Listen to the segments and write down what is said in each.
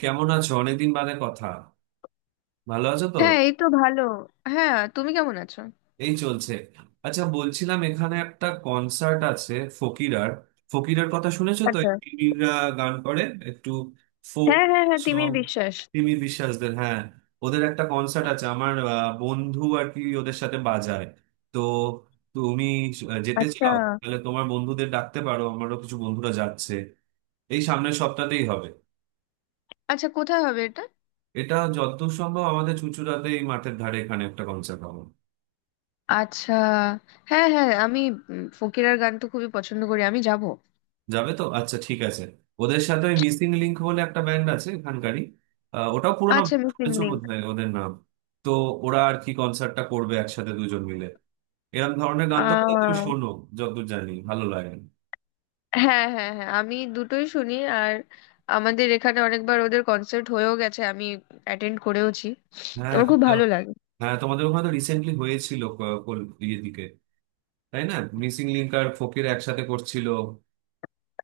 কেমন আছো? অনেকদিন বাদে কথা। ভালো আছো তো? হ্যাঁ, এই তো ভালো। হ্যাঁ, তুমি কেমন আছো? এই চলছে। আচ্ছা, বলছিলাম এখানে একটা কনসার্ট আছে ফকিরার। ফকিরার কথা শুনেছো তো, আচ্ছা। এই তিমিররা গান করে, একটু ফোক হ্যাঁ হ্যাঁ হ্যাঁ সং, তিমির বিশ্বাস। তিমির বিশ্বাসদের, হ্যাঁ। ওদের একটা কনসার্ট আছে, আমার বন্ধু আর কি ওদের সাথে বাজায়। তো তুমি যেতে আচ্ছা। চাও তাহলে তোমার বন্ধুদের ডাকতে পারো, আমারও কিছু বন্ধুরা যাচ্ছে। এই সামনের সপ্তাহতেই হবে। আচ্ছা, কোথায় হবে এটা? এটা যত সম্ভব আমাদের চুঁচুড়াতে, এই মাঠের ধারে এখানে একটা কনসার্ট হবে। আচ্ছা। হ্যাঁ হ্যাঁ আমি ফকিরার গান তো খুবই পছন্দ করি, আমি যাব। যাবে তো? আচ্ছা, ঠিক আছে। ওদের সাথে ওই মিসিং লিংক বলে একটা ব্যান্ড আছে এখানকারই, ওটাও পুরোনো। আচ্ছা, মিসিং শুনেছো লিঙ্ক। বোধহয় ওদের নাম। তো ওরা আর কি কনসার্টটা করবে একসাথে দুজন মিলে। এরকম ধরনের গান তো বোধহয় তুমি আহ শোনো, যতদূর জানি, ভালো লাগে। হ্যাঁ হ্যাঁ হ্যাঁ আমি দুটোই শুনি। আর আমাদের এখানে অনেকবার ওদের কনসার্ট হয়েও গেছে, আমি অ্যাটেন্ড করেওছি। হ্যাঁ, আমার খুব তোমাদের। ভালো লাগে। হ্যাঁ, তোমাদের ওখানে তো রিসেন্টলি হয়েছিল, ইয়ে দিকে, তাই না? মিসিং লিংক আর ফকির একসাথে করছিল।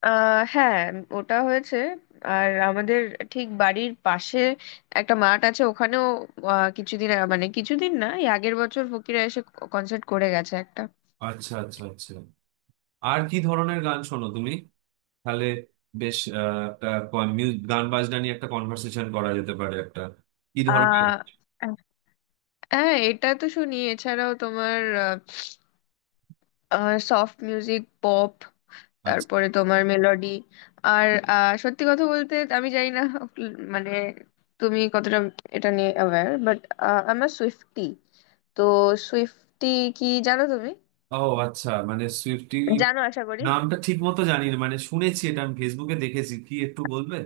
হ্যাঁ, ওটা হয়েছে। আর আমাদের ঠিক বাড়ির পাশে একটা মাঠ আছে, ওখানেও কিছুদিন মানে কিছুদিন না, এই আগের বছর ফকিরা এসে কনসার্ট করে গেছে একটা। আচ্ছা, আচ্ছা, আচ্ছা। আর কি ধরনের গান শোনো তুমি তাহলে? বেশ, একটা গান বাজনা নিয়ে একটা কনভার্সেশন করা যেতে পারে একটা। কি ধরনের? আহ হ্যাঁ, এটা তো শুনি। এছাড়াও তোমার সফট মিউজিক, পপ, আচ্ছা। তারপরে তোমার মেলোডি। আর সত্যি কথা বলতে আমি জানি না মানে তুমি কতটা এটা নিয়ে অ্যাওয়্যার, বাট আমার সুইফটি, তো সুইফটি কি জানো তুমি? ও, আচ্ছা, মানে সুইফটি জানো আশা করি। নামটা ঠিক মতো জানি না, মানে শুনেছি, এটা আমি ফেসবুকে দেখেছি, কি একটু বলবে?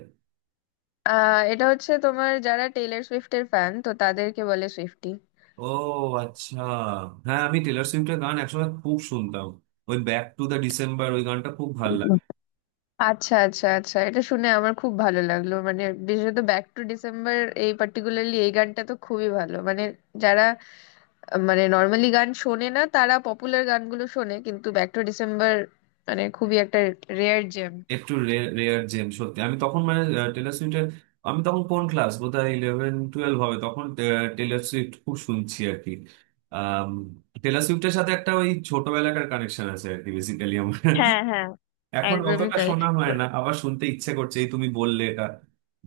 এটা হচ্ছে তোমার, যারা টেইলর সুইফটের ফ্যান তো তাদেরকে বলে সুইফটি। ও, আচ্ছা। হ্যাঁ, আমি টেলর সুইফটের গান একসময় খুব শুনতাম। ওই ব্যাক টু দ্য ডিসেম্বর ওই গানটা খুব ভালো। আচ্ছা আচ্ছা আচ্ছা এটা শুনে আমার খুব ভালো লাগলো, মানে বিশেষত ব্যাক টু ডিসেম্বর, এই পার্টিকুলারলি এই গানটা তো খুবই ভালো। মানে যারা মানে নর্মালি গান শোনে না, তারা পপুলার গানগুলো শোনে, কিন্তু ব্যাক টু ডিসেম্বর মানে খুবই একটা রেয়ার জেম। একটু রেয়ার জেম, সত্যি। আমি তখন, মানে, টেলর সুইফটের, আমি তখন কোন ক্লাস, বোধহয় ইলেভেন টুয়েলভ হবে, তখন টেলর সুইফট খুব শুনছি আর কি। আম, টেলর সুইফটের সাথে একটা ওই ছোটবেলাকার কানেকশন আছে আর কি, বেসিক্যালি আমার। হ্যাঁ হ্যাঁ এখন একদমই অতটা তাই। শোনা হয় ও- না, আবার শুনতে ইচ্ছে করছে এই তুমি বললে এটা।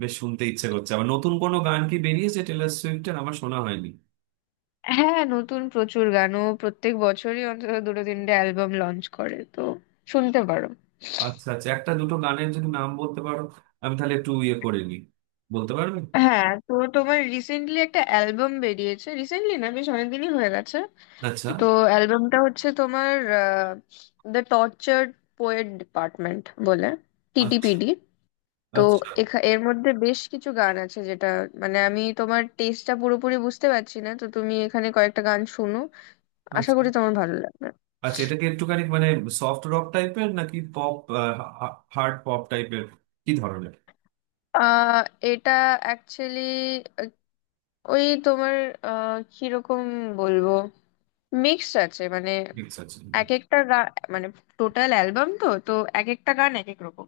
বেশ শুনতে ইচ্ছে করছে আবার। নতুন কোনো গান কি বেরিয়েছে টেলর সুইফটের? আমার শোনা হয়নি। হ্যাঁ, নতুন প্রচুর গানও প্রত্যেক বছরই অন্তত দুটো তিনটে অ্যালবাম লঞ্চ করে, তো শুনতে পারো। আচ্ছা, আচ্ছা, একটা দুটো গানের যদি নাম বলতে পারো, আমি তাহলে একটু ইয়ে করে নিই। বলতে পারবে? হ্যাঁ, তো তোমার রিসেন্টলি একটা অ্যালবাম বেরিয়েছে, রিসেন্টলি না, বেশ অনেকদিনই হয়ে গেছে। আচ্ছা। তো অ্যালবামটা হচ্ছে তোমার দ্য টর্চার্ড পোয়েট ডিপার্টমেন্ট বলে, আচ্ছা। টিটিপিডি। তো আচ্ছা, এর মধ্যে বেশ কিছু গান আছে, যেটা মানে আমি তোমার টেস্টটা পুরোপুরি বুঝতে পারছি না, তো তুমি এখানে কয়েকটা গান শুনো, আশা আচ্ছা। করি তোমার ভালো লাগবে। আচ্ছা, এটা কি একটুখানি মানে সফট রক টাইপের নাকি পপ হার্ড পপ টাইপের, কি ধরনের? আহ এটা অ্যাকচুয়ালি ওই তোমার, কিরকম বলবো, মিক্সড আছে মানে মিক্স আছে। এক একটা গান, মানে টোটাল অ্যালবাম তো তো এক একটা গান এক এক রকম।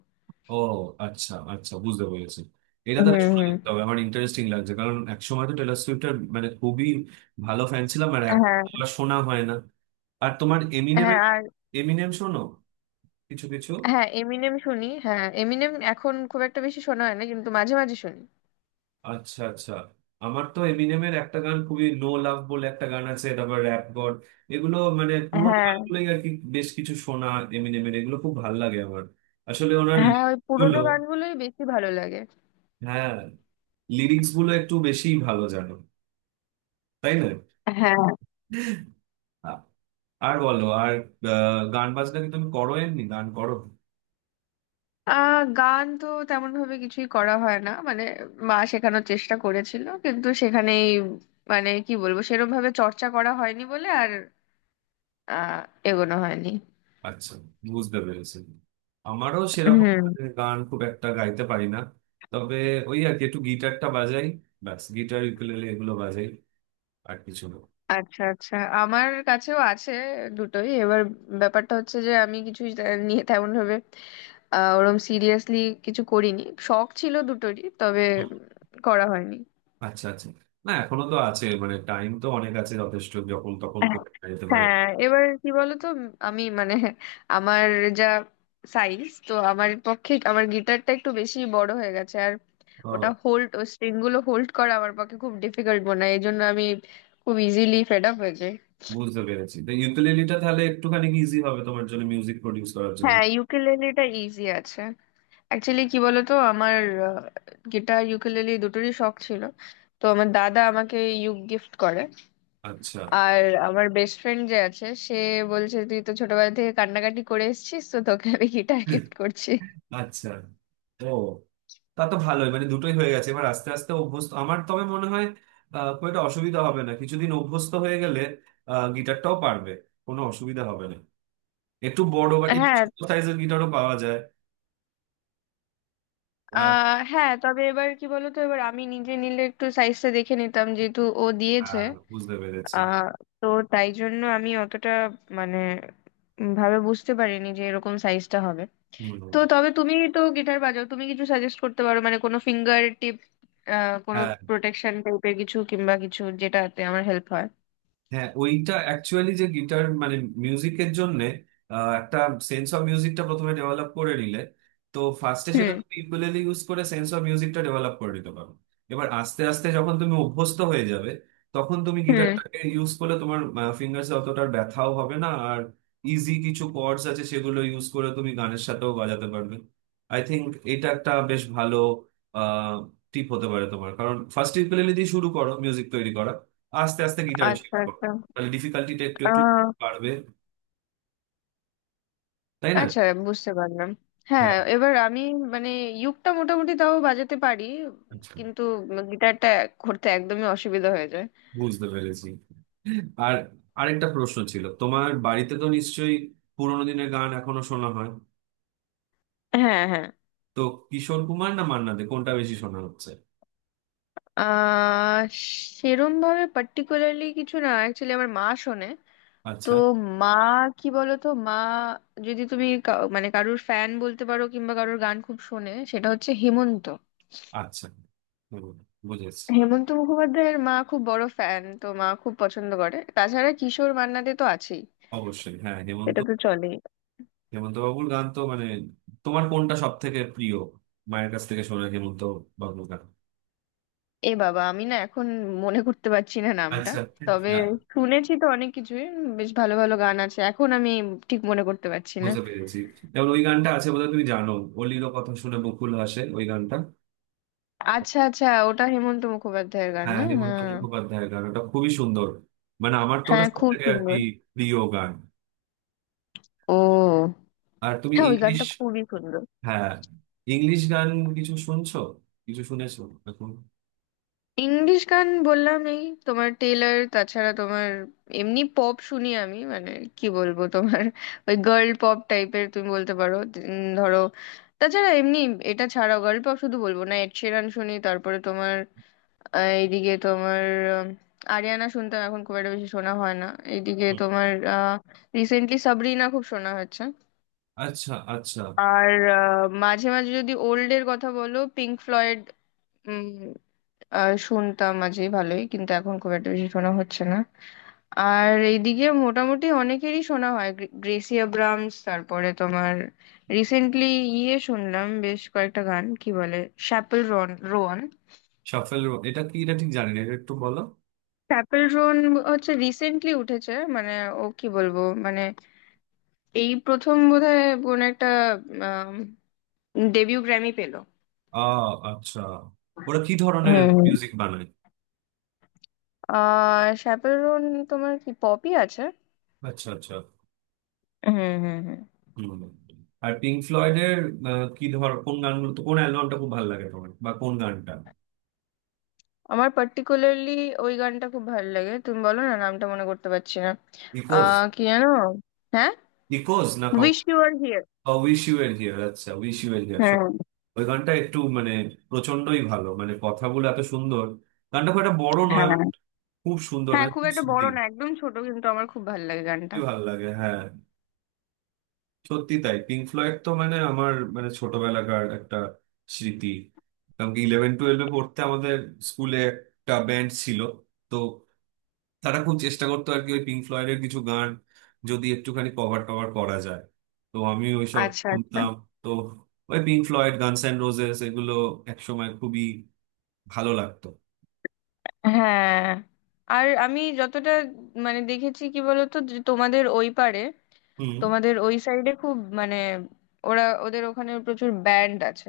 ও, আচ্ছা, আচ্ছা, বুঝতে পেরেছি। এটা হুম তাহলে শুনে হুম দেখতে হবে, আমার ইন্টারেস্টিং লাগছে, কারণ একসময় তো টেলর সুইফটের মানে খুবই ভালো ফ্যান ছিলাম। আর এক হ্যাঁ শোনা হয় না। আর তোমার হ্যাঁ এমিনেমের, আর এমিনেম শোনো কিছু কিছু? হ্যাঁ, এমিনেম শুনি। হ্যাঁ, এমিনেম এখন খুব একটা বেশি শোনা হয় না, কিন্তু মাঝে মাঝে শুনি। আচ্ছা, আচ্ছা। আমার তো এমিনেমের একটা গান, খুবই নো লাভ বলে একটা গান আছে, তারপর র্যাপ গড, এগুলো, মানে পুরোনো হ্যাঁ। গানগুলোই আর কি বেশ কিছু শোনা। এমিনেমের এগুলো খুব ভাল লাগে আমার। আসলে ওনার হ্যাঁ, lyrics ওই গুলো, পুরোনো গানগুলোই বেশি ভালো লাগে। হ্যাঁ, লিরিক্স গুলো একটু বেশি ভালো, জানো, তাই না? হ্যাঁ। আ- আর বলো আর গান বাজনা কি তুমি করো? এমনি গান করো? গান তো তেমন ভাবে কিছুই করা হয় না মানে, মা শেখানোর চেষ্টা করেছিল কিন্তু সেখানেই, মানে কি বলবো, সেরম ভাবে চর্চা করা হয়নি বলে আর আহ এগোনো হয়নি। আচ্ছা, বুঝতে পেরেছি। আমারও সেরকম, হুম। মানে গান খুব একটা গাইতে পারি না। তবে ওই আর কি একটু গিটারটা বাজাই। ব্যাস, গিটার, ইউকুলেলে, এগুলো বাজাই। আর কিছু না। আচ্ছা আচ্ছা। আমার কাছেও আছে দুটোই। এবার ব্যাপারটা হচ্ছে যে আমি নিয়ে তেমন ভাবে ওরম সিরিয়াসলি কিছু করিনি। শখ ছিল দুটোরই, তবে করা হয়নি। আচ্ছা, আচ্ছা। না, এখনো তো আছে, মানে টাইম তো অনেক আছে, যথেষ্ট। যখন তখন করতে যেতে পারে। হ্যাঁ, এবার কি বলতো, আমি মানে আমার যা সাইজ তো আমার পক্ষে আমার গিটারটা একটু বেশি বড় হয়ে গেছে। আর ওটা ও, হোল্ড ও স্ট্রিং গুলো হোল্ড করা আমার পক্ষে খুব ডিফিকাল্ট মনে হয়, এই জন্য আমি খুব ইজিলি ফেড আপ হয়ে যাই। বুঝতে পেরেছি। তো ইউকুলেলিটা তাহলে একটুখানি ইজি হবে তোমার জন্য, মিউজিক প্রডিউস করার জন্য। হ্যাঁ, ইউকেলেলেটা ইজি আছে। অ্যাকচুয়ালি কি বলতো, আমার গিটার ইউকেলেলে দুটোরই শখ ছিল। তো আমার দাদা আমাকে ইউক গিফট করে। আচ্ছা, আর আমার বেস্ট ফ্রেন্ড যে আছে, সে বলছে তুই তো ছোটবেলা থেকে কান্নাকাটি করে এসেছিস, তো তোকে আমি গিটার গিফট করছি। আচ্ছা। ও, তা তো ভালোই, মানে দুটোই হয়ে গেছে। এবার আস্তে আস্তে অভ্যস্ত, আমার তবে মনে হয় খুব একটা অসুবিধা হবে না, কিছুদিন অভ্যস্ত হয়ে গেলে গিটারটাও পারবে, কোনো অসুবিধা হবে না। একটু বড় বা একটু হ্যাঁ। সাইজের গিটারও পাওয়া যায়। আহ, হ্যাঁ, তবে এবার কি বলতো, এবার আমি নিজে নিলে একটু সাইজটা দেখে নিতাম, যেহেতু ও দিয়েছে। হ্যাঁ, বুঝতে পেরেছি। আহ তো তাই জন্য আমি অতটা মানে ভাবে বুঝতে পারিনি যে এরকম সাইজটা হবে। তো হম। তবে তুমি তো গিটার বাজাও, তুমি কিছু সাজেস্ট করতে পারো মানে কোনো ফিঙ্গার টিপ, কোনো হ্যাঁ, প্রোটেকশন টাইপের কিছু, কিংবা কিছু যেটাতে আমার হেল্প হয়। হ্যাঁ, ওইটা অ্যাকচুয়ালি যে গিটার মানে মিউজিকের জন্য একটা সেন্স অফ মিউজিকটা প্রথমে ডেভেলপ করে নিলে, তো ফার্স্টে সেটা হুম তুমি ইকুয়েলি ইউজ করে সেন্স অফ মিউজিকটা ডেভেলপ করে নিতে পারো। এবার আস্তে আস্তে যখন তুমি অভ্যস্ত হয়ে যাবে, তখন তুমি হুম গিটারটাকে ইউজ করলে তোমার ফিঙ্গার্সে অতটা আর ব্যথাও হবে না। আর ইজি কিছু কর্ডস আছে, সেগুলো ইউজ করে তুমি গানের সাথেও বাজাতে পারবে, আই থিংক। এটা একটা বেশ ভালো টিপ হতে পারে তোমার, কারণ ফার্স্ট ইকুয়েলি দিয়ে শুরু করো মিউজিক তৈরি করা, আস্তে আস্তে গিটারে আচ্ছা শিখো। আচ্ছা তাহলে ডিফিকাল্টিটা একটু একটু আহ বাড়বে, তাই না? আচ্ছা, বুঝতে পারলাম। হ্যাঁ, হ্যাঁ। এবার আমি মানে ইউকটা মোটামুটি তাও বাজাতে পারি, আচ্ছা, কিন্তু গিটারটা করতে একদমই অসুবিধা হয়ে যায়। বুঝতে পেরেছি। আর আরেকটা প্রশ্ন ছিল, তোমার বাড়িতে তো নিশ্চয়ই পুরোনো দিনের গান এখনো শোনা হয়, হ্যাঁ। হ্যাঁ। তো কিশোর কুমার না মান্না দে, কোনটা বেশি শোনা হচ্ছে? আহ সেরম ভাবে পার্টিকুলারলি কিছু না, অ্যাকচুয়ালি আমার মা শোনে। তো আচ্ছা, মা, কি বলতো, মা যদি তুমি মানে কারোর ফ্যান বলতে পারো কিংবা কারোর গান খুব শোনে, সেটা হচ্ছে হেমন্ত। আচ্ছা। হুম, বুঝেছি। হেমন্ত মুখোপাধ্যায়ের মা খুব বড় ফ্যান, তো মা খুব পছন্দ করে। তাছাড়া কিশোর, মান্নাদে তো আছেই, অবশ্যই, হ্যাঁ, হেমন্ত। সেটা তো চলেই। হেমন্ত বাবুর গান তো মানে, তোমার কোনটা সব থেকে প্রিয়, মায়ের কাছ থেকে শোনা হেমন্ত বাবুর গান? এ বাবা, আমি না এখন মনে করতে পারছি না নামটা। আচ্ছা। তবে হ্যাঁ, শুনেছি তো অনেক কিছুই, বেশ ভালো ভালো গান আছে, এখন আমি ঠিক মনে করতে পারছি না। বুঝতে পেরেছি। যেমন ওই গানটা আছে, বোধহয় তুমি জানো, অলির কথা শুনে বকুল হাসে, ওই গানটা। আচ্ছা আচ্ছা, ওটা হেমন্ত মুখোপাধ্যায়ের গান না? হ্যাঁ, হেমন্ত হ্যাঁ। মুখোপাধ্যায়ের গান, ওটা খুবই সুন্দর, মানে আমার তো ওটা হ্যাঁ, সব খুব থেকে আর কি সুন্দর। প্রিয় গান। ও। আর তুমি হ্যাঁ, ওই ইংলিশ, গানটা খুবই সুন্দর। হ্যাঁ, ইংলিশ গান কিছু শুনছো? কিছু শুনেছো এখন? ইংলিশ গান বললাম এই, তোমার টেইলার, তাছাড়া তোমার এমনি পপ শুনি আমি, মানে কি বলবো, তোমার ওই গার্ল পপ টাইপের তুমি বলতে পারো, ধরো। তাছাড়া এমনি, এটা ছাড়াও গার্ল পপ শুধু বলবো না, এড শিরান শুনি, তারপরে তোমার এইদিকে তোমার উম, আরিয়ানা শুনতাম, এখন খুব একটা বেশি শোনা হয় না। এইদিকে তোমার আহ রিসেন্টলি সাবরিনা খুব শোনা হচ্ছে। আচ্ছা, আচ্ছা। আর মাঝে মাঝে যদি ওল্ড এর কথা বলো, পিঙ্ক ফ্লয়েড শুনতাম মাঝে, ভালোই, কিন্তু এখন খুব একটা বেশি শোনা হচ্ছে না। আর এইদিকে মোটামুটি অনেকেরই শোনা হয় গ্রেসি আব্রামস, তারপরে তোমার রিসেন্টলি ইয়ে শুনলাম বেশ কয়েকটা গান, কি বলে, শ্যাপেল রন রোয়ান। শাফেল, এটা কি, এটা ঠিক জানি না, এটা একটু বলো। শ্যাপেল রোন হচ্ছে রিসেন্টলি উঠেছে, মানে ও কি বলবো মানে, এই প্রথম বোধহয় কোন একটা ডেবিউ গ্র্যামি পেলো। আহ, আচ্ছা। ওরা কি ধরনের হুম মিউজিক হুম। বানায়? শ্যাপেল রোন, তোমার কি পপি আছে? আচ্ছা, আচ্ছা। হুম হুম হুম হম। আর পিঙ্ক ফ্লয়েডের কি ধর কোন গানগুলো তো, কোন অ্যালবামটা খুব ভালো লাগে তোমার, বা কোন গানটা? আমার পার্টিকুলারলি ওই গানটা খুব ভালো লাগে, তুমি বলো না, নামটা মনে করতে পারছি না। ইকোজ? কি জানো, হ্যাঁ, ইকোজ না? Wish you were here. I wish you were here. আচ্ছা, উইশ ইউ এর হিয়ার। হ্যাঁ। ওই গানটা একটু মানে প্রচন্ডই ভালো, মানে কথাগুলো এত সুন্দর। গানটা খুব একটা বড় নয় হ্যাঁ but খুব সুন্দর, হ্যাঁ, মানে খুব খুব একটা বড় সুদিং। না, একদম ছোট, কিন্তু আমার খুব ভালো লাগে গানটা। খুবই ভালো লাগে, হ্যাঁ। সত্যি তাই। পিঙ্ক ফ্লয়েড তো মানে আমার মানে ছোটবেলাকার একটা স্মৃতি, কারণ কি ইলেভেন টুয়েলভে পড়তে আমাদের স্কুলে একটা ব্যান্ড ছিল। তো তারা খুব চেষ্টা করতো আর কি ওই পিঙ্ক ফ্লয়েডের কিছু গান যদি একটুখানি কভার টভার করা যায়, তো আমি ওইসব আচ্ছা আচ্ছা। শুনতাম। তো ওই Pink Floyd, guns and roses, এগুলো একসময় খুবই ভালো লাগতো। হ্যাঁ, আর আমি যতটা মানে দেখেছি, কি বলতো, যে তোমাদের ওই পারে, হুম। তোমাদের ওই সাইডে খুব মানে, ওরা ওদের ওখানে প্রচুর ব্যান্ড আছে,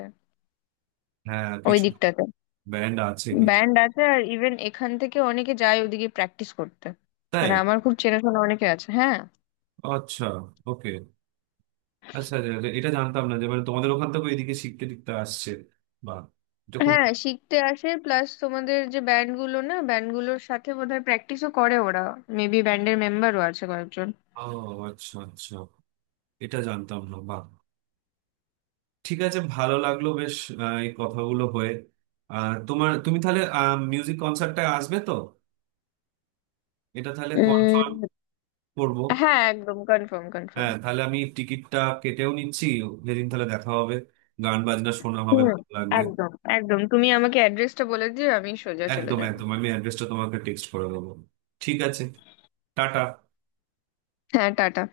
হ্যাঁ, ওই কিছু দিকটাতে ব্যান্ড আছে, কিছু। ব্যান্ড আছে। আর ইভেন এখান থেকে অনেকে যায় ওদিকে প্র্যাকটিস করতে, তাই? মানে আমার খুব চেনাশোনা অনেকে আছে। হ্যাঁ। আচ্ছা, ওকে। আচ্ছা, আচ্ছা, আচ্ছা, এটা জানতাম না যে মানে তোমাদের ওখান থেকে এদিকে শিখতে টিখতে আসছে, বা এটা খুব। হ্যাঁ, শিখতে আসে, প্লাস তোমাদের যে ব্যান্ড গুলো না, ব্যান্ড গুলোর সাথে বোধহয় প্র্যাকটিসও করে ওরা, মেবি ব্যান্ডের মেম্বারও আছে কয়েকজন। ও, আচ্ছা, আচ্ছা, এটা জানতাম না, বাহ। ঠিক আছে, ভালো লাগলো বেশ। এই কথাগুলো হয়ে, আর তোমার, তুমি তাহলে মিউজিক কনসার্টটায় আসবে তো? এটা তাহলে কনফার্ম উম, করবো। হ্যাঁ, একদম কনফার্ম কনফার্ম। হ্যাঁ, তাহলে আমি টিকিটটা কেটেও নিচ্ছি। যেদিন তাহলে দেখা হবে, গান বাজনা শোনা হবে, হুম, ভালো লাগবে। একদম একদম, তুমি আমাকে অ্যাড্রেসটা বলে দিও, আমি সোজা চলে একদম, যাব। একদম আমি অ্যাড্রেসটা তোমাকে টেক্সট করে দেবো। ঠিক আছে, টাটা। হ্যাঁ, টাটা।